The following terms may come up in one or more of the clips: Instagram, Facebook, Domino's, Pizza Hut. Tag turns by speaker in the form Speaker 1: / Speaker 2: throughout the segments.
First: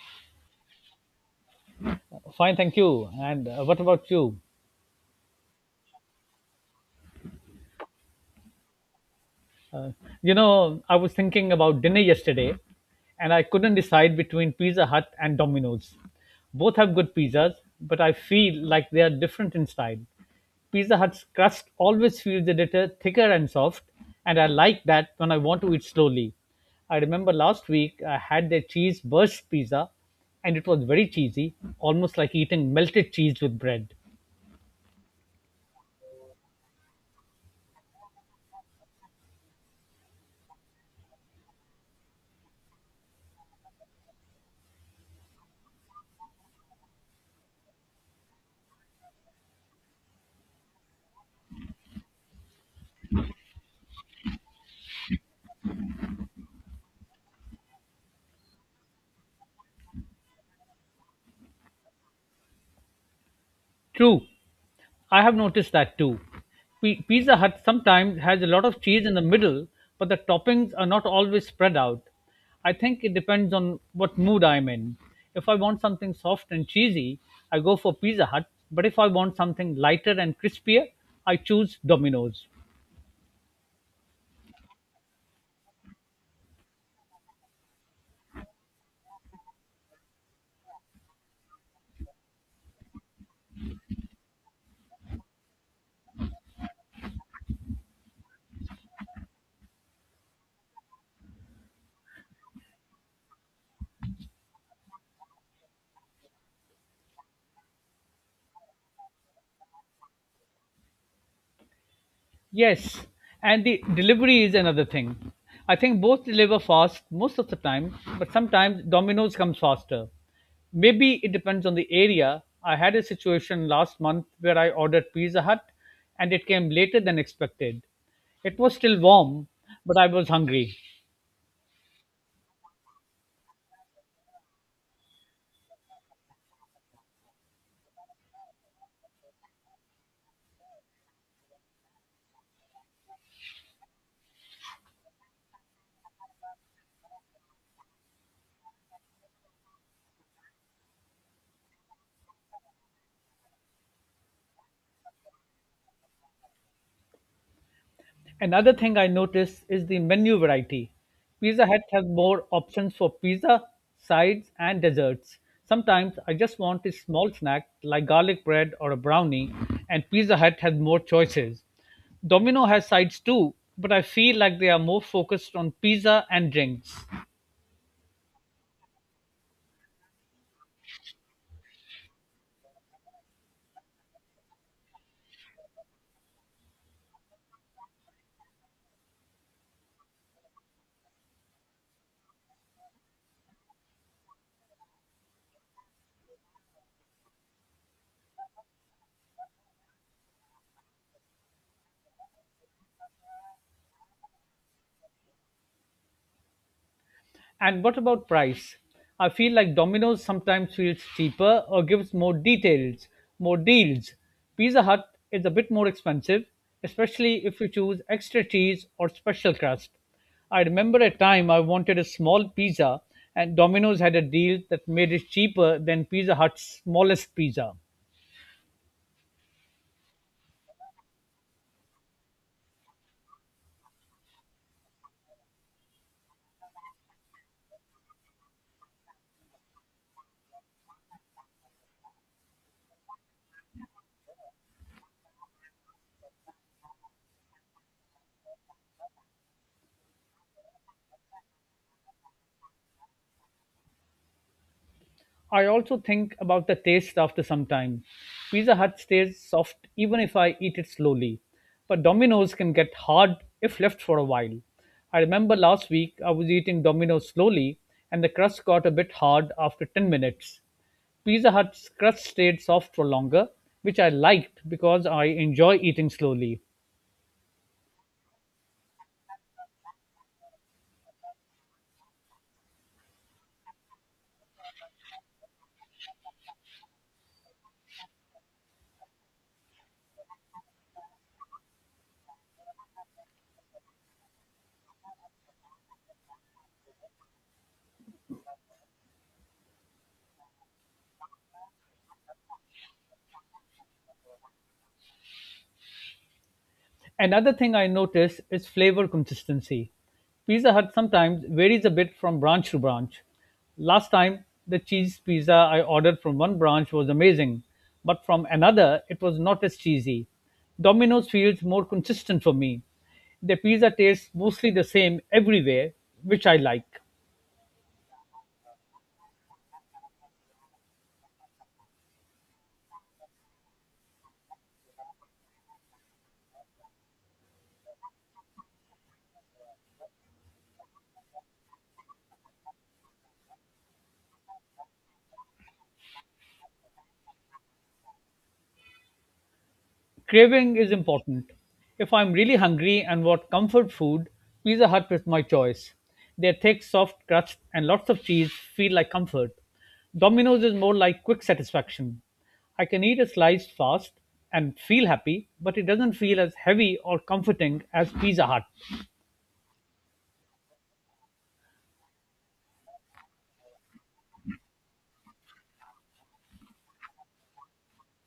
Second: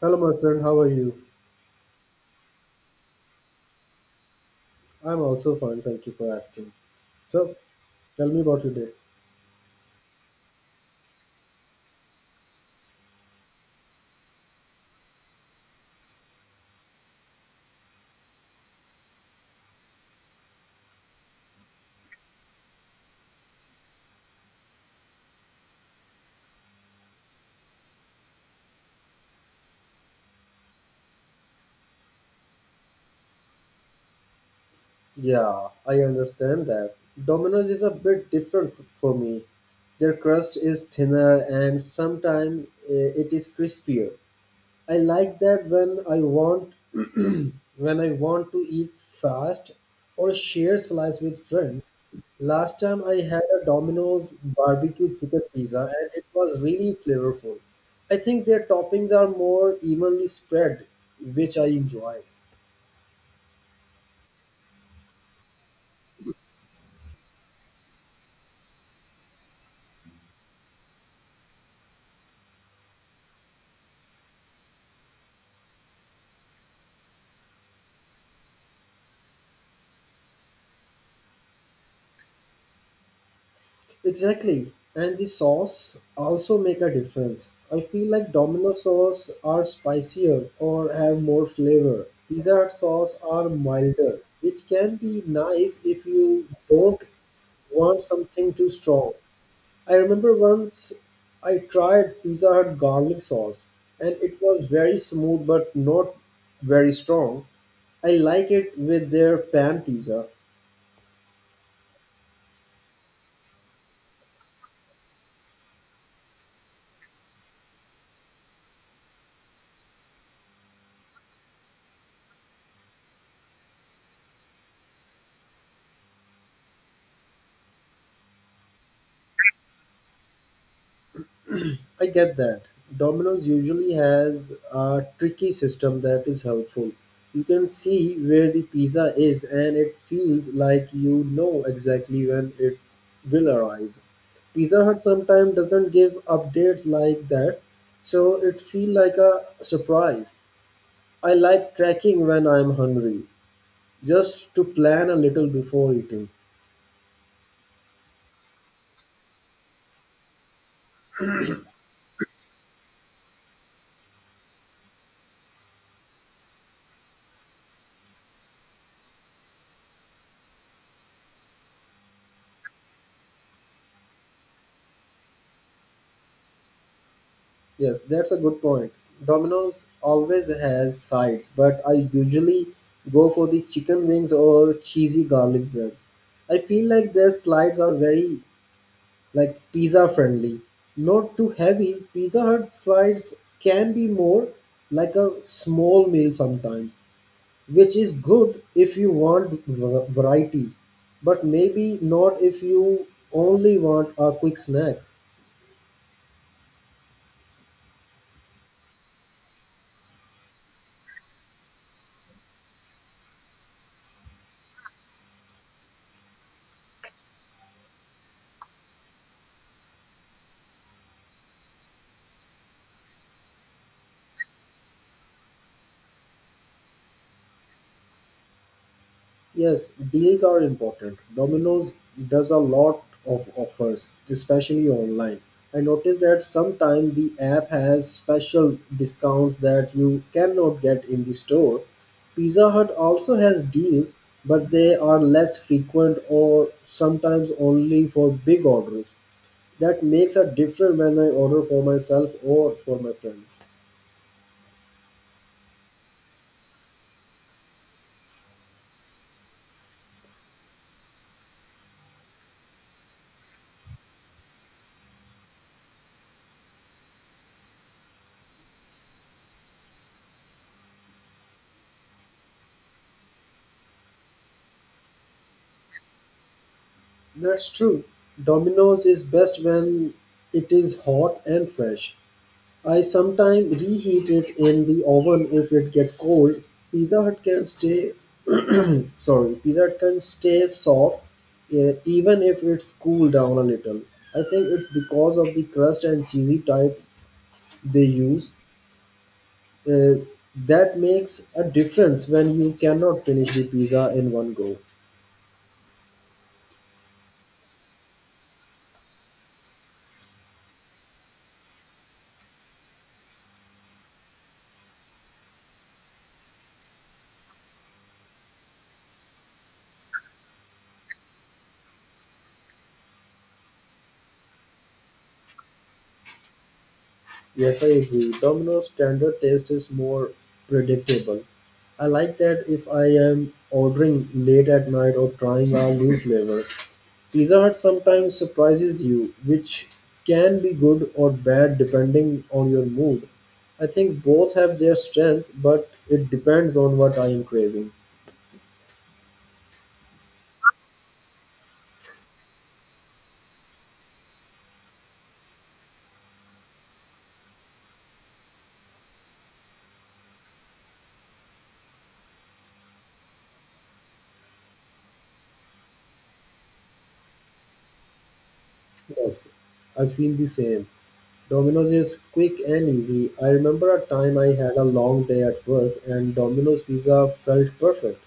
Speaker 1: Hello, my friend. How are you?
Speaker 2: Fine, thank you. And What about you?
Speaker 1: I'm also fine. Thank you for asking. So, tell me about your day.
Speaker 2: You know, I was thinking about dinner yesterday and I couldn't decide between Pizza Hut and Domino's. Both have good pizzas, but I feel like they are different in style. Pizza Hut's crust always feels a little thicker and soft, and I like that when I want to eat slowly. I remember last week I had their cheese burst pizza, and it was very cheesy, almost like eating melted cheese with bread.
Speaker 1: Yeah, I understand that. Domino's is a bit different for me. Their crust is thinner and sometimes it is crispier. I like that when I want when I want to eat fast or share slice with friends. Last time I had a Domino's barbecue chicken pizza and it was really flavorful. I think their toppings are more evenly spread, which I enjoy.
Speaker 2: True, I have noticed that too. Pizza Hut sometimes has a lot of cheese in the middle, but the toppings are not always spread out. I think it depends on what mood I'm in. If I want something soft and cheesy, I go for Pizza Hut, but if I want something lighter and crispier, I choose Domino's.
Speaker 1: Exactly, and the sauce also make a difference. I feel like Domino sauce are spicier or have more flavor. Pizza Hut sauce are milder, which can be nice if you don't want something too strong. I remember once I tried Pizza Hut garlic sauce, and it was very smooth but not very strong. I like it with their pan pizza.
Speaker 2: Yes, and the delivery is another thing. I think both deliver fast most of the time, but sometimes Domino's comes faster. Maybe it depends on the area. I had a situation last month where I ordered Pizza Hut and it came later than expected. It was still warm, but I was hungry.
Speaker 1: I get that. Domino's usually has a tricky system that is helpful. You can see where the pizza is, and it feels like you know exactly when it will arrive. Pizza Hut sometimes doesn't give updates like that, so it feels like a surprise. I like tracking when I'm hungry, just to plan a little before eating.
Speaker 2: Another thing I noticed is the menu variety. Pizza Hut has more options for pizza, sides, and desserts. Sometimes I just want a small snack like garlic bread or a brownie, and Pizza Hut has more choices. Domino has sides too, but I feel like they are more focused on pizza and drinks.
Speaker 1: Yes, that's a good point. Domino's always has sides, but I usually go for the chicken wings or cheesy garlic bread. I feel like their slides are very like pizza friendly, not too heavy. Pizza Hut slides can be more like a small meal sometimes, which is good if you want variety, but maybe not if you only want a quick snack.
Speaker 2: And what about price? I feel like Domino's sometimes feels cheaper or gives more details, more deals. Pizza Hut is a bit more expensive, especially if you choose extra cheese or special crust. I remember a time I wanted a small pizza and Domino's had a deal that made it cheaper than Pizza Hut's smallest pizza.
Speaker 1: Yes, deals are important. Domino's does a lot of offers, especially online. I noticed that sometimes the app has special discounts that you cannot get in the store. Pizza Hut also has deal, but they are less frequent or sometimes only for big orders. That makes a difference when I order for myself or for my friends.
Speaker 2: I also think about the taste after some time. Pizza Hut stays soft even if I eat it slowly, but Domino's can get hard if left for a while. I remember last week I was eating Domino's slowly and the crust got a bit hard after 10 minutes. Pizza Hut's crust stayed soft for longer, which I liked because I enjoy eating slowly.
Speaker 1: That's true. Domino's is best when it is hot and fresh. I sometimes reheat it in the oven if it get cold. Pizza Hut can stay sorry, Pizza Hut can stay soft even if it's cooled down a little. I think it's because of the crust and cheesy type they use. eh, that makes a difference when you cannot finish the pizza in one go.
Speaker 2: Another thing I notice is flavor consistency. Pizza Hut sometimes varies a bit from branch to branch. Last time, the cheese pizza I ordered from one branch was amazing, but from another, it was not as cheesy. Domino's feels more consistent for me. Their pizza tastes mostly the same everywhere, which I like.
Speaker 1: Yes, I agree. Domino's standard taste is more predictable. I like that if I am ordering late at night or trying a new flavor. Pizza Hut sometimes surprises you, which can be good or bad depending on your mood. I think both have their strength, but it depends on what I am craving.
Speaker 2: Craving is important. If I'm really hungry and want comfort food, Pizza Hut is my choice. Their thick, soft crust and lots of cheese feel like comfort. Domino's is more like quick satisfaction. I can eat a slice fast and feel happy, but it doesn't feel as heavy or comforting as Pizza Hut.
Speaker 1: Yes, I feel the same. Domino's is quick and easy. I remember a time I had a long day at work and Domino's pizza felt perfect.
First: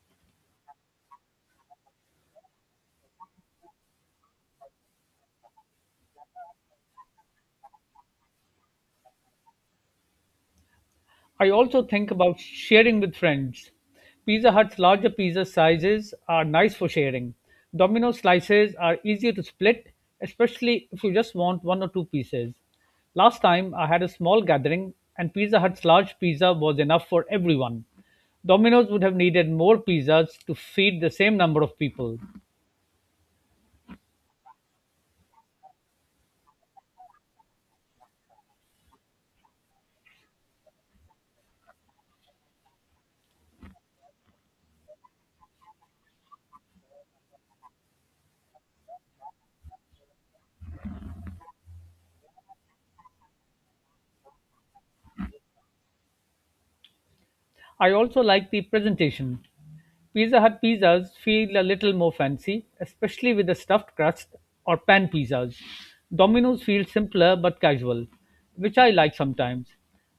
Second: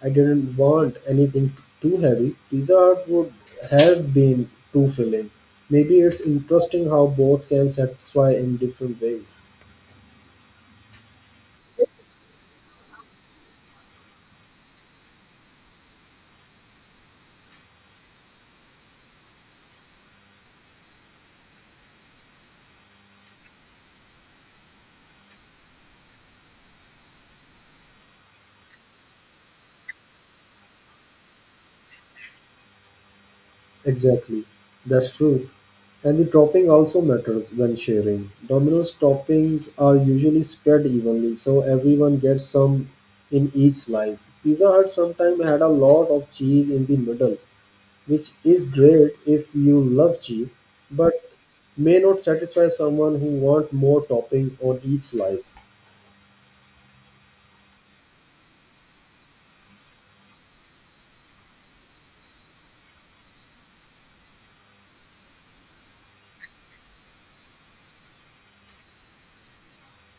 Speaker 1: I didn't want anything too heavy. Pizza Hut would have been too filling. Maybe it's interesting how both can satisfy in different ways.
Speaker 2: I also think about sharing with friends. Pizza Hut's larger pizza sizes are nice for sharing. Domino slices are easier to split, especially if you just want one or two pieces. Last time I had a small gathering, and Pizza Hut's large pizza was enough for everyone. Domino's would have needed more pizzas to feed the same number of people.
Speaker 1: Exactly, that's true. And the topping also matters when sharing. Domino's toppings are usually spread evenly, so everyone gets some in each slice. Pizza Hut sometimes had a lot of cheese in the middle, which is great if you love cheese, but may not satisfy someone who want more topping on each slice.
Speaker 2: I also like the presentation. Pizza Hut pizzas feel a little more fancy, especially with the stuffed crust or pan pizzas. Domino's feels simpler but casual, which I like sometimes.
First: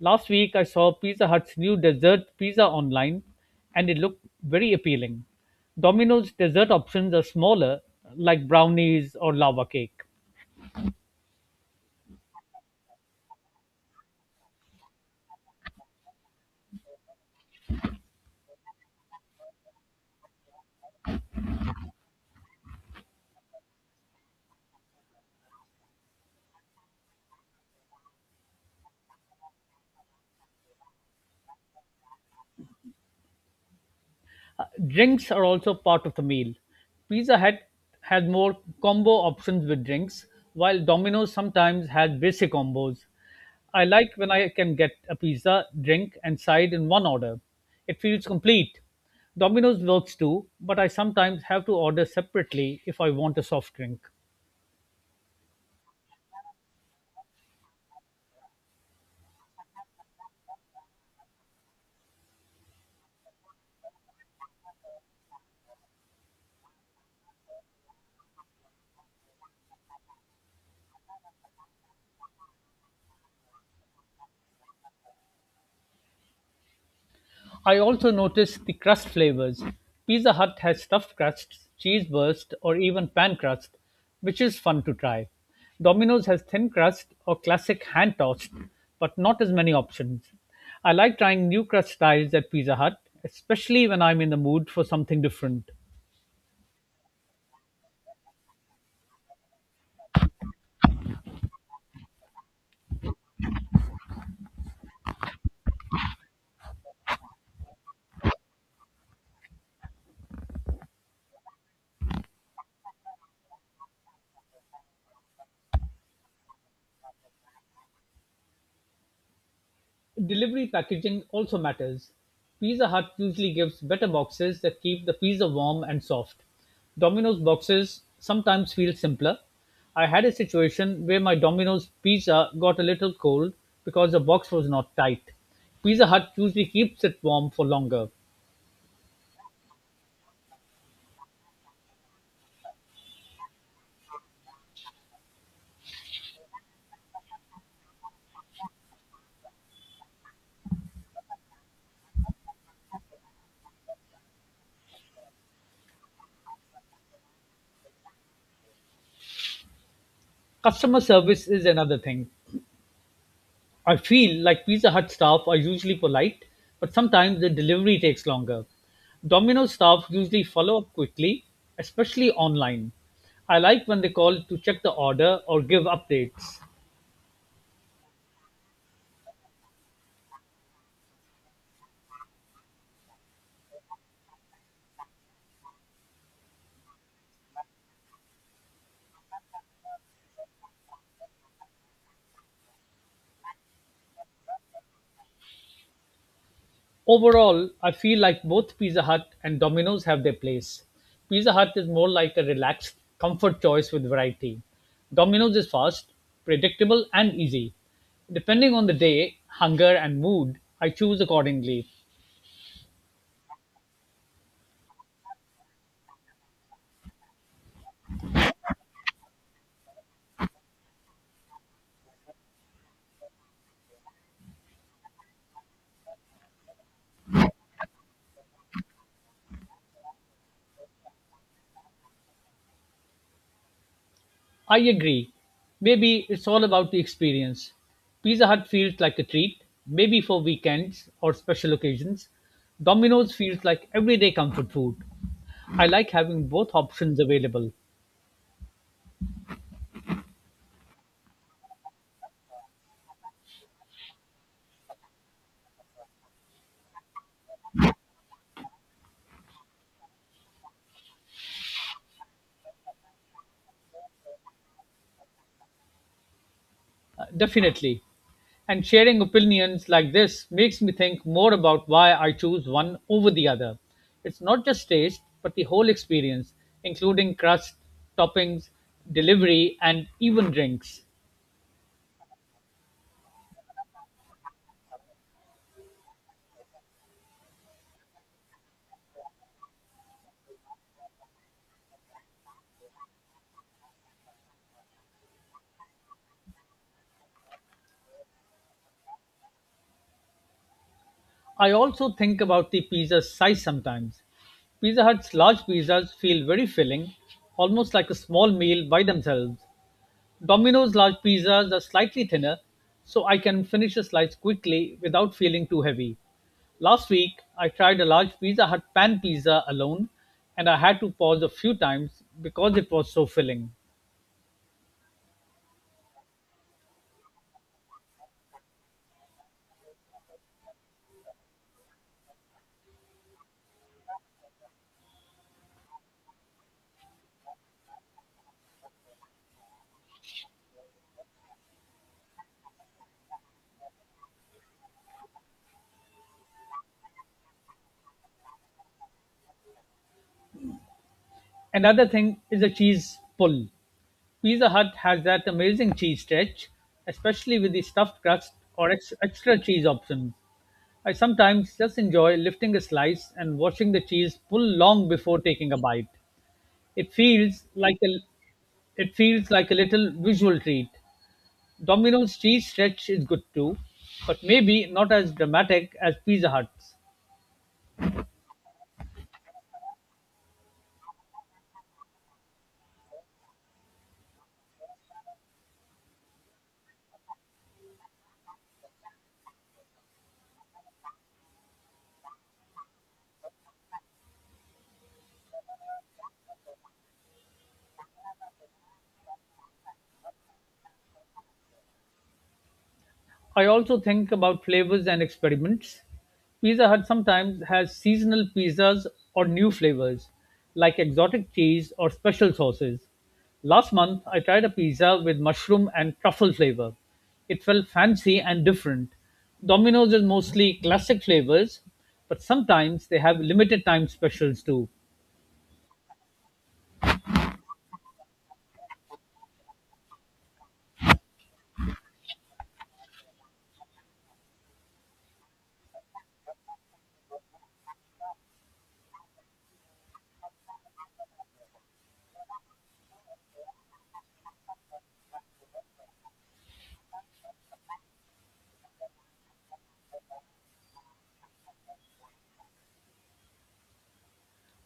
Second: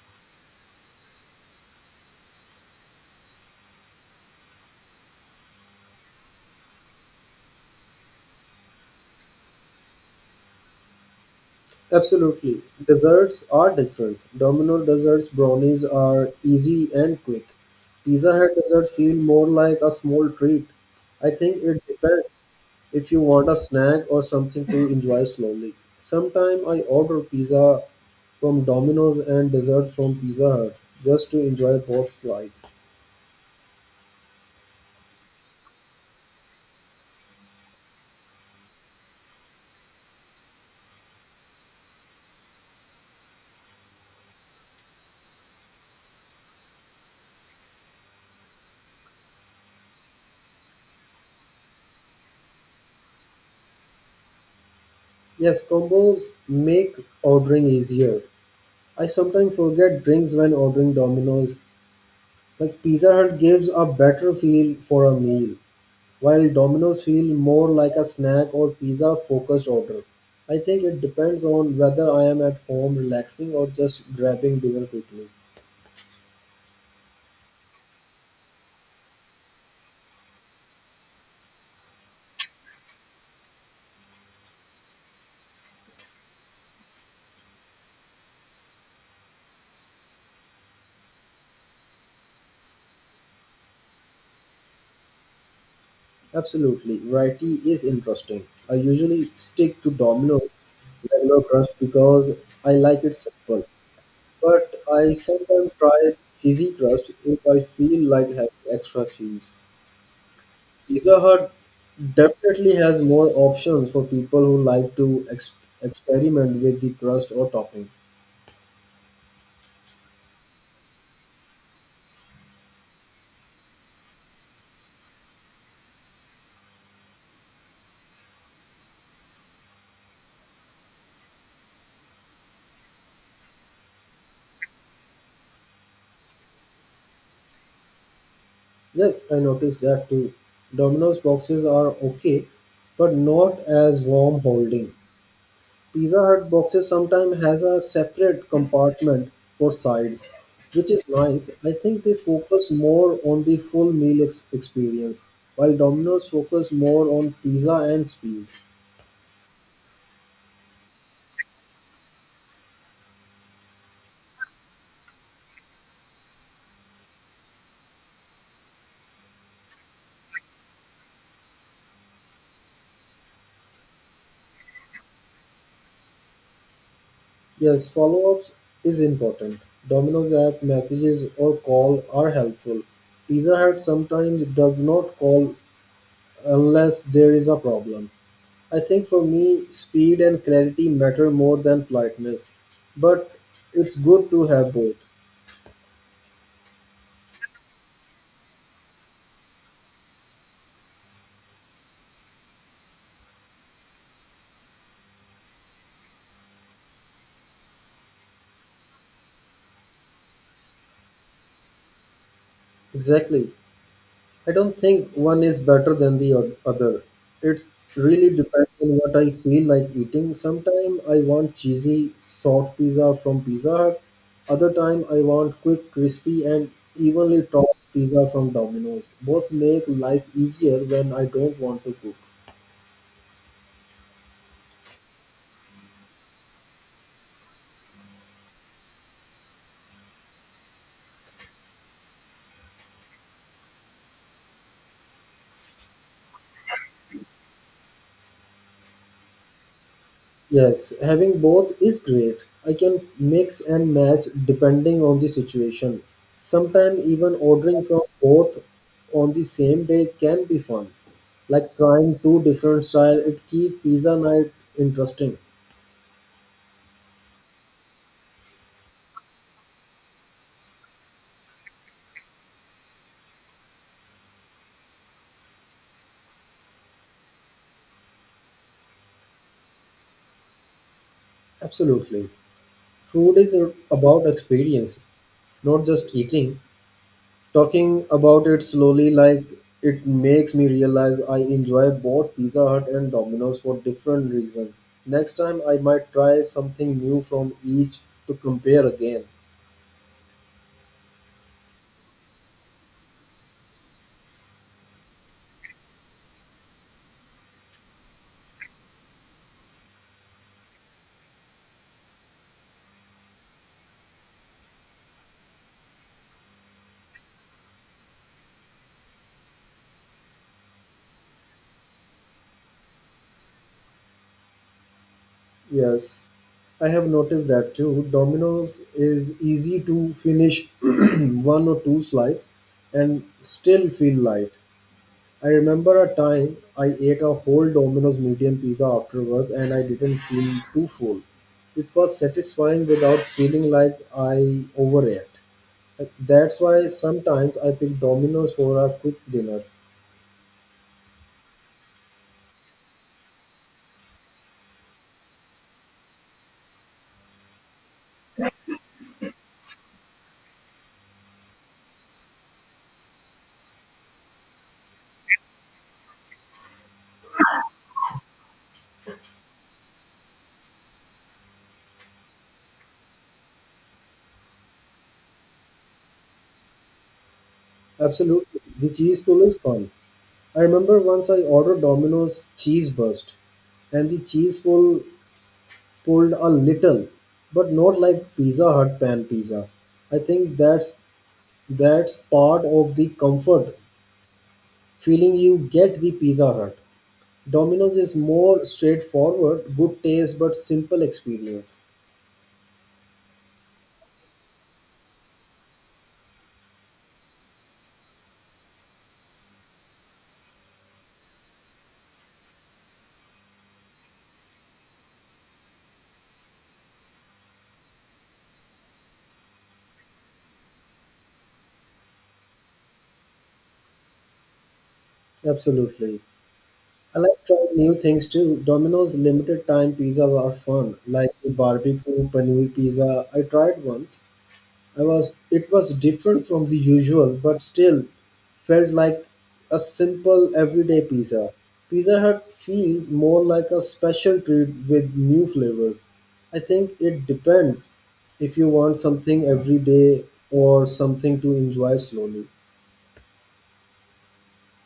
Speaker 2: Last week I saw Pizza Hut's new dessert pizza online and it looked very appealing. Domino's dessert options are smaller, like brownies or lava cake.
Speaker 1: Absolutely. Desserts are different. Domino desserts brownies are easy and quick. Pizza Hut desserts feel more like a small treat. I think it depends if you want a snack or something to enjoy slowly. Sometimes I order pizza from Domino's and dessert from Pizza Hut just to enjoy both sides.
Speaker 2: Drinks are also part of the meal. Pizza Hut had more combo options with drinks, while Domino's sometimes had basic combos. I like when I can get a pizza, drink, and side in one order. It feels complete. Domino's works too, but I sometimes have to order separately if I want a soft drink.
Speaker 1: Yes, combos make ordering easier. I sometimes forget drinks when ordering Domino's. Like Pizza Hut gives a better feel for a meal. While Domino's feel more like a snack or pizza focused order, I think it depends on whether I am at home relaxing or just grabbing dinner quickly.
Speaker 2: I also noticed the crust flavors. Pizza Hut has stuffed crusts, cheese burst, or even pan crust, which is fun to try. Domino's has thin crust or classic hand tossed, but not as many options. I like trying new crust styles at Pizza Hut, especially when I'm in the mood for something different.
Speaker 1: Absolutely, variety is interesting. I usually stick to Domino's regular crust because I like it simple, but I sometimes try cheesy crust if I feel like having extra cheese. Pizza Hut definitely has more options for people who like to experiment with the crust or topping.
Speaker 2: Delivery packaging also matters. Pizza Hut usually gives better boxes that keep the pizza warm and soft. Domino's boxes sometimes feel simpler. I had a situation where my Domino's pizza got a little cold because the box was not tight. Pizza Hut usually keeps it warm for longer.
Speaker 1: Yes, I noticed that too. Domino's boxes are okay, but not as warm holding. Pizza Hut boxes sometimes has a separate compartment for sides, which is nice. I think they focus more on the full meal experience, while Domino's focus more on pizza and speed.
Speaker 2: Customer service is another thing. I feel like Pizza Hut staff are usually polite, but sometimes the delivery takes longer. Domino's staff usually follow up quickly, especially online. I like when they call to check the order or give updates.
Speaker 1: Yes, follow-ups is important. Domino's app messages or call are helpful. Pizza Hut sometimes does not call unless there is a problem. I think for me, speed and clarity matter more than politeness, but it's good to have both.
Speaker 2: Overall, I feel like both Pizza Hut and Domino's have their place. Pizza Hut is more like a relaxed comfort choice with variety. Domino's is fast, predictable, and easy. Depending on the day, hunger, and mood, I choose accordingly.
Speaker 1: Exactly. I don't think one is better than the other. It really depends on what I feel like eating. Sometimes I want cheesy, soft pizza from Pizza Hut. Other time I want quick, crispy, and evenly topped pizza from Domino's. Both make life easier when I don't want to cook.
Speaker 2: I agree. Maybe it's all about the experience. Pizza Hut feels like a treat, maybe for weekends or special occasions. Domino's feels like everyday comfort food. I like having both options available.
Speaker 1: Yes, having both is great. I can mix and match depending on the situation. Sometimes even ordering from both on the same day can be fun. Like trying two different style, it keep pizza night interesting.
Speaker 2: Definitely. And sharing opinions like this makes me think more about why I choose one over the other. It's not just taste, but the whole experience, including crust, toppings, delivery, and even drinks.
Speaker 1: Absolutely. Food is about experience, not just eating. Talking about it slowly, like it makes me realize I enjoy both Pizza Hut and Domino's for different reasons. Next time, I might try something new from each to compare again.
Speaker 2: I also think about the pizza size sometimes. Pizza Hut's large pizzas feel very filling, almost like a small meal by themselves. Domino's large pizzas are slightly thinner, so I can finish a slice quickly without feeling too heavy. Last week, I tried a large Pizza Hut pan pizza alone, and I had to pause a few times because it was so filling.
Speaker 1: Yes, I have noticed that too. Domino's is easy to finish one or two slice and still feel light. I remember a time I ate a whole Domino's medium pizza after work and I didn't feel too full. It was satisfying without feeling like I overate. That's why sometimes I pick Domino's for a quick dinner.
Speaker 2: Another thing is the cheese pull. Pizza Hut has that amazing cheese stretch, especially with the stuffed crust or extra cheese option. I sometimes just enjoy lifting a slice and watching the cheese pull long before taking a bite. It feels like a it feels like a little visual treat. Domino's cheese stretch is good too, but maybe not as dramatic as Pizza Hut's.
Speaker 1: Absolutely. The cheese pull is fun. I remember once I ordered Domino's cheese burst and the cheese pull pulled a little, but not like Pizza Hut pan pizza. I think that's part of the comfort feeling you get the Pizza Hut. Domino's is more straightforward, good taste, but simple experience.
Speaker 2: I also think about flavors and experiments. Pizza Hut sometimes has seasonal pizzas or new flavors, like exotic cheese or special sauces. Last month, I tried a pizza with mushroom and truffle flavor. It felt fancy and different. Domino's is mostly classic flavors, but sometimes they have limited time specials too.
Speaker 1: Absolutely. I like trying new things too. Domino's limited time pizzas are fun, like the barbecue paneer pizza I tried once. I was it was different from the usual, but still felt like a simple everyday pizza. Pizza Hut feels more like a special treat with new flavors. I think it depends if you want something every day or something to enjoy slowly.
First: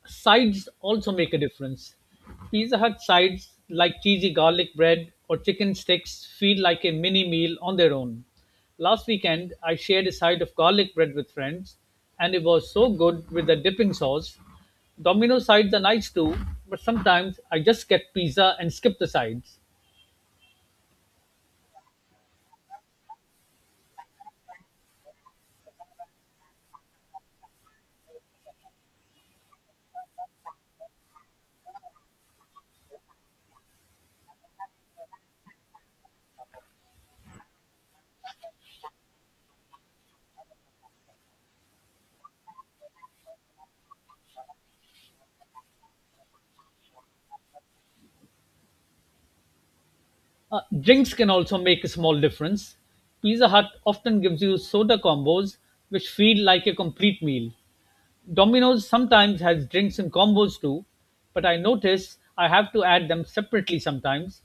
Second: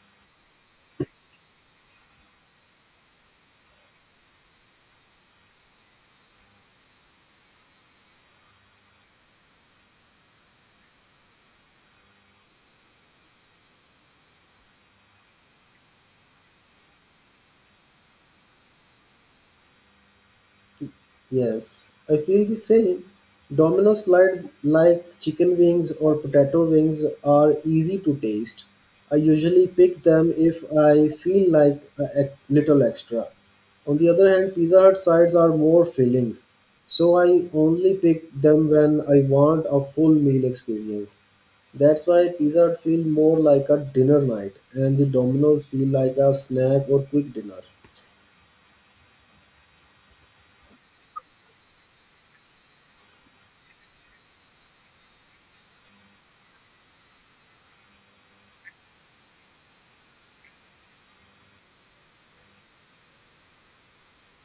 Speaker 2: Sides also make a difference. Pizza Hut sides like cheesy garlic bread or chicken sticks feel like a mini meal on their own. Last weekend, I shared a side of garlic bread with friends, and it was so good with the dipping sauce. Domino sides are nice too, but sometimes I just get pizza and skip the sides.
Speaker 1: Yes, I feel the same. Domino slides like chicken wings or potato wings are easy to taste. I usually pick them if I feel like a little extra. On the other hand, Pizza Hut sides are more fillings, so I only pick them when I want a full meal experience. That's why Pizza Hut feel more like a dinner night and the Domino's feel like a snack or quick dinner.
Speaker 2: Drinks can also make a small difference. Pizza Hut often gives you soda combos which feel like a complete meal. Domino's sometimes has drinks in combos too, but I notice I have to add them separately sometimes.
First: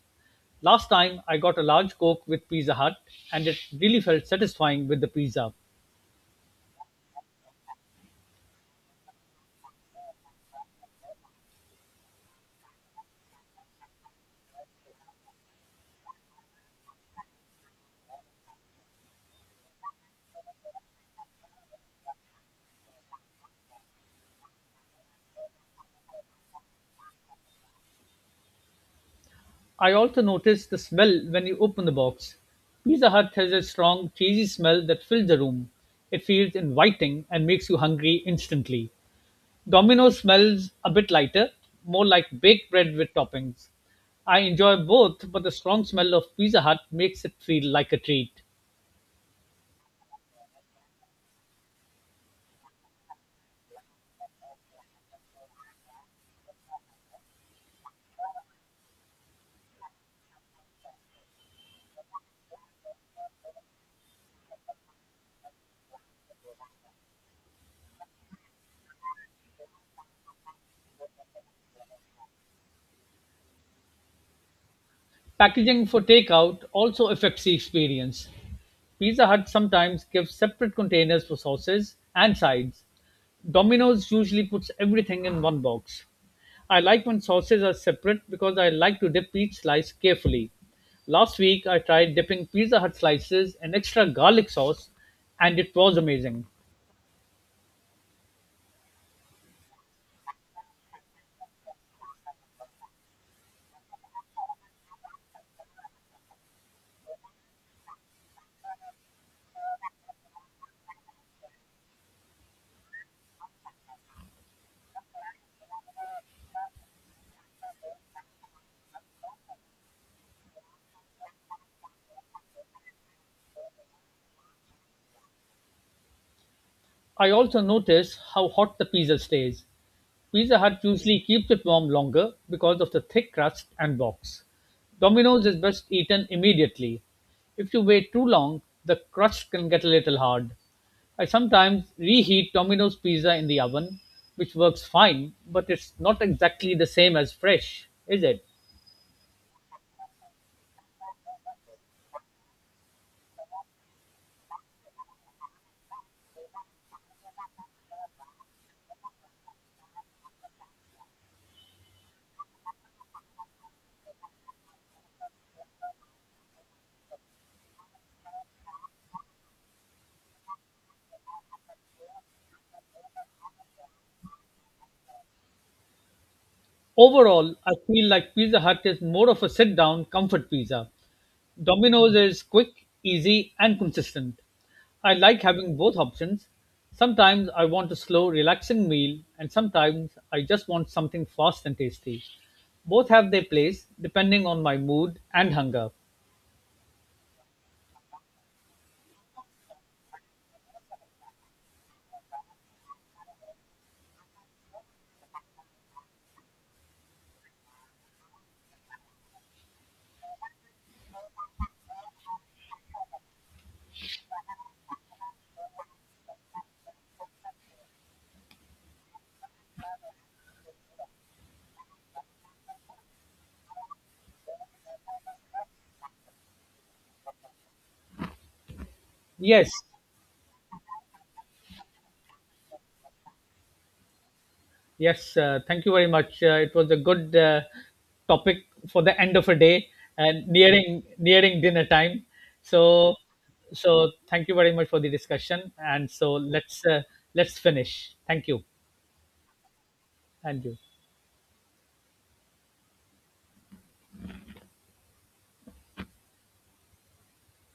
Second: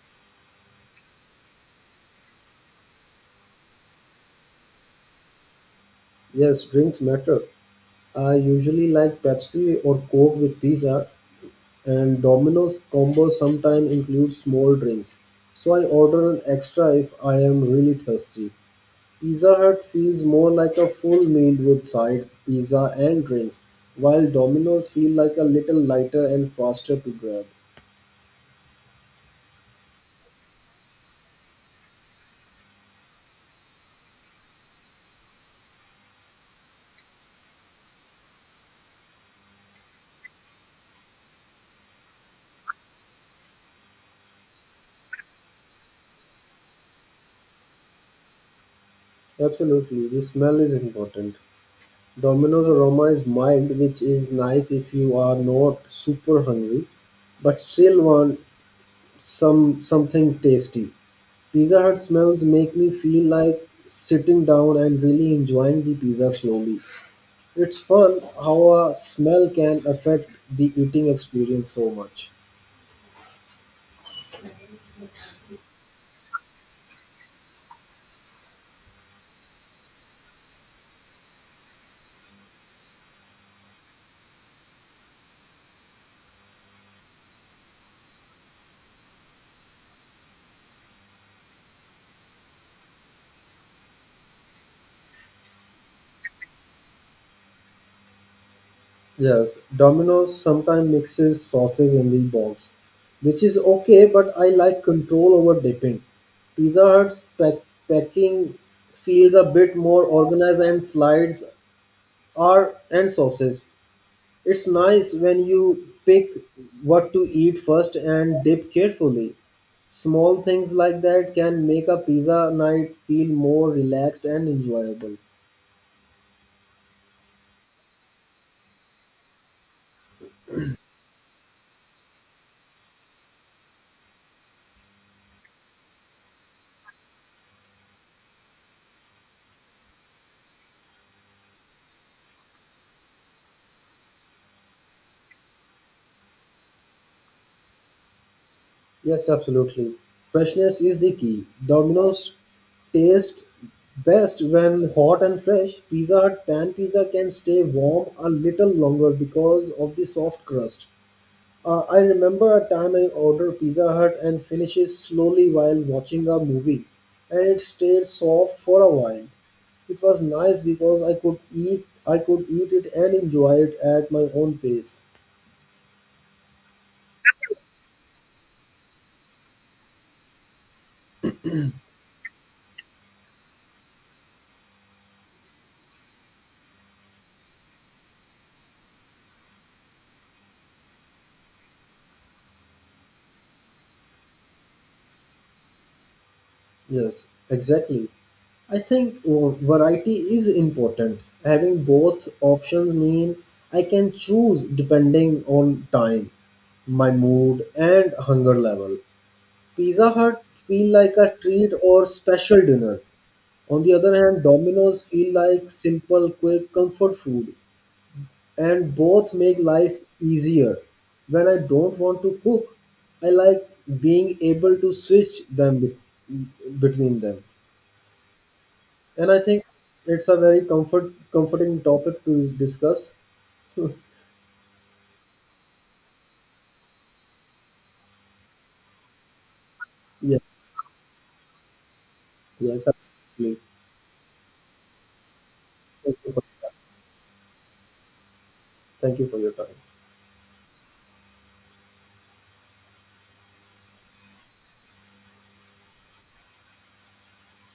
Speaker 2: Last time I got a large Coke with Pizza Hut and it really felt satisfying with the pizza.
Speaker 1: Yes, drinks matter. I usually like Pepsi or Coke with pizza, and Domino's combo sometimes includes small drinks. So I order an extra if I am really thirsty. Pizza Hut feels more like a full meal with sides, pizza, and drinks, while Domino's feel like a little lighter and faster to grab.
Speaker 2: I also noticed the smell when you open the box. Pizza Hut has a strong, cheesy smell that fills the room. It feels inviting and makes you hungry instantly. Domino's smells a bit lighter, more like baked bread with toppings. I enjoy both, but the strong smell of Pizza Hut makes it feel like a treat.
Speaker 1: Absolutely, the smell is important. Domino's aroma is mild, which is nice if you are not super hungry, but still want something tasty. Pizza Hut smells make me feel like sitting down and really enjoying the pizza slowly. It's fun how a smell can affect the eating experience so much.
Speaker 2: Packaging for takeout also affects the experience. Pizza Hut sometimes gives separate containers for sauces and sides. Domino's usually puts everything in one box. I like when sauces are separate because I like to dip each slice carefully. Last week I tried dipping Pizza Hut slices in extra garlic sauce and it was amazing.
Speaker 1: Yes, Domino's sometimes mixes sauces in the box, which is okay, but I like control over dipping. Pizza Hut's packing feels a bit more organized and slides are and sauces. It's nice when you pick what to eat first and dip carefully. Small things like that can make a pizza night feel more relaxed and enjoyable.
Speaker 2: I also notice how hot the pizza stays. Pizza Hut usually keeps it warm longer because of the thick crust and box. Domino's is best eaten immediately. If you wait too long, the crust can get a little hard. I sometimes reheat Domino's pizza in the oven, which works fine, but it's not exactly the same as fresh, is it?
Speaker 1: Yes, absolutely. Freshness is the key. Domino's taste best when hot and fresh. Pizza Hut pan pizza can stay warm a little longer because of the soft crust. I remember a time I ordered Pizza Hut and finished it slowly while watching a movie, and it stayed soft for a while. It was nice because I could eat it and enjoy it at my own pace.
Speaker 2: Overall, I feel like Pizza Hut is more of a sit down comfort pizza. Domino's is quick, easy, and consistent. I like having both options. Sometimes I want a slow, relaxing meal, and sometimes I just want something fast and tasty. Both have their place depending on my mood and hunger.
Speaker 1: Yes, exactly. I think variety is important. Having both options mean I can choose depending on time, my mood, and hunger level. Pizza Hut feel like a treat or special dinner. On the other hand, dominoes feel like simple, quick comfort food, and both make life easier. When I don't want to cook, I like being able to switch them between them. And I think
Speaker 2: Yes,
Speaker 1: it's a very comforting topic to discuss.
Speaker 2: yes, thank you very much. It was a good topic for the end of a day and
Speaker 1: Yes,
Speaker 2: nearing dinner time.
Speaker 1: yes,
Speaker 2: So,
Speaker 1: absolutely.
Speaker 2: so thank you very much for the discussion. And
Speaker 1: Thank you
Speaker 2: so
Speaker 1: for,
Speaker 2: let's Let's finish. Thank you,
Speaker 1: Thank you for your time.
Speaker 2: and you.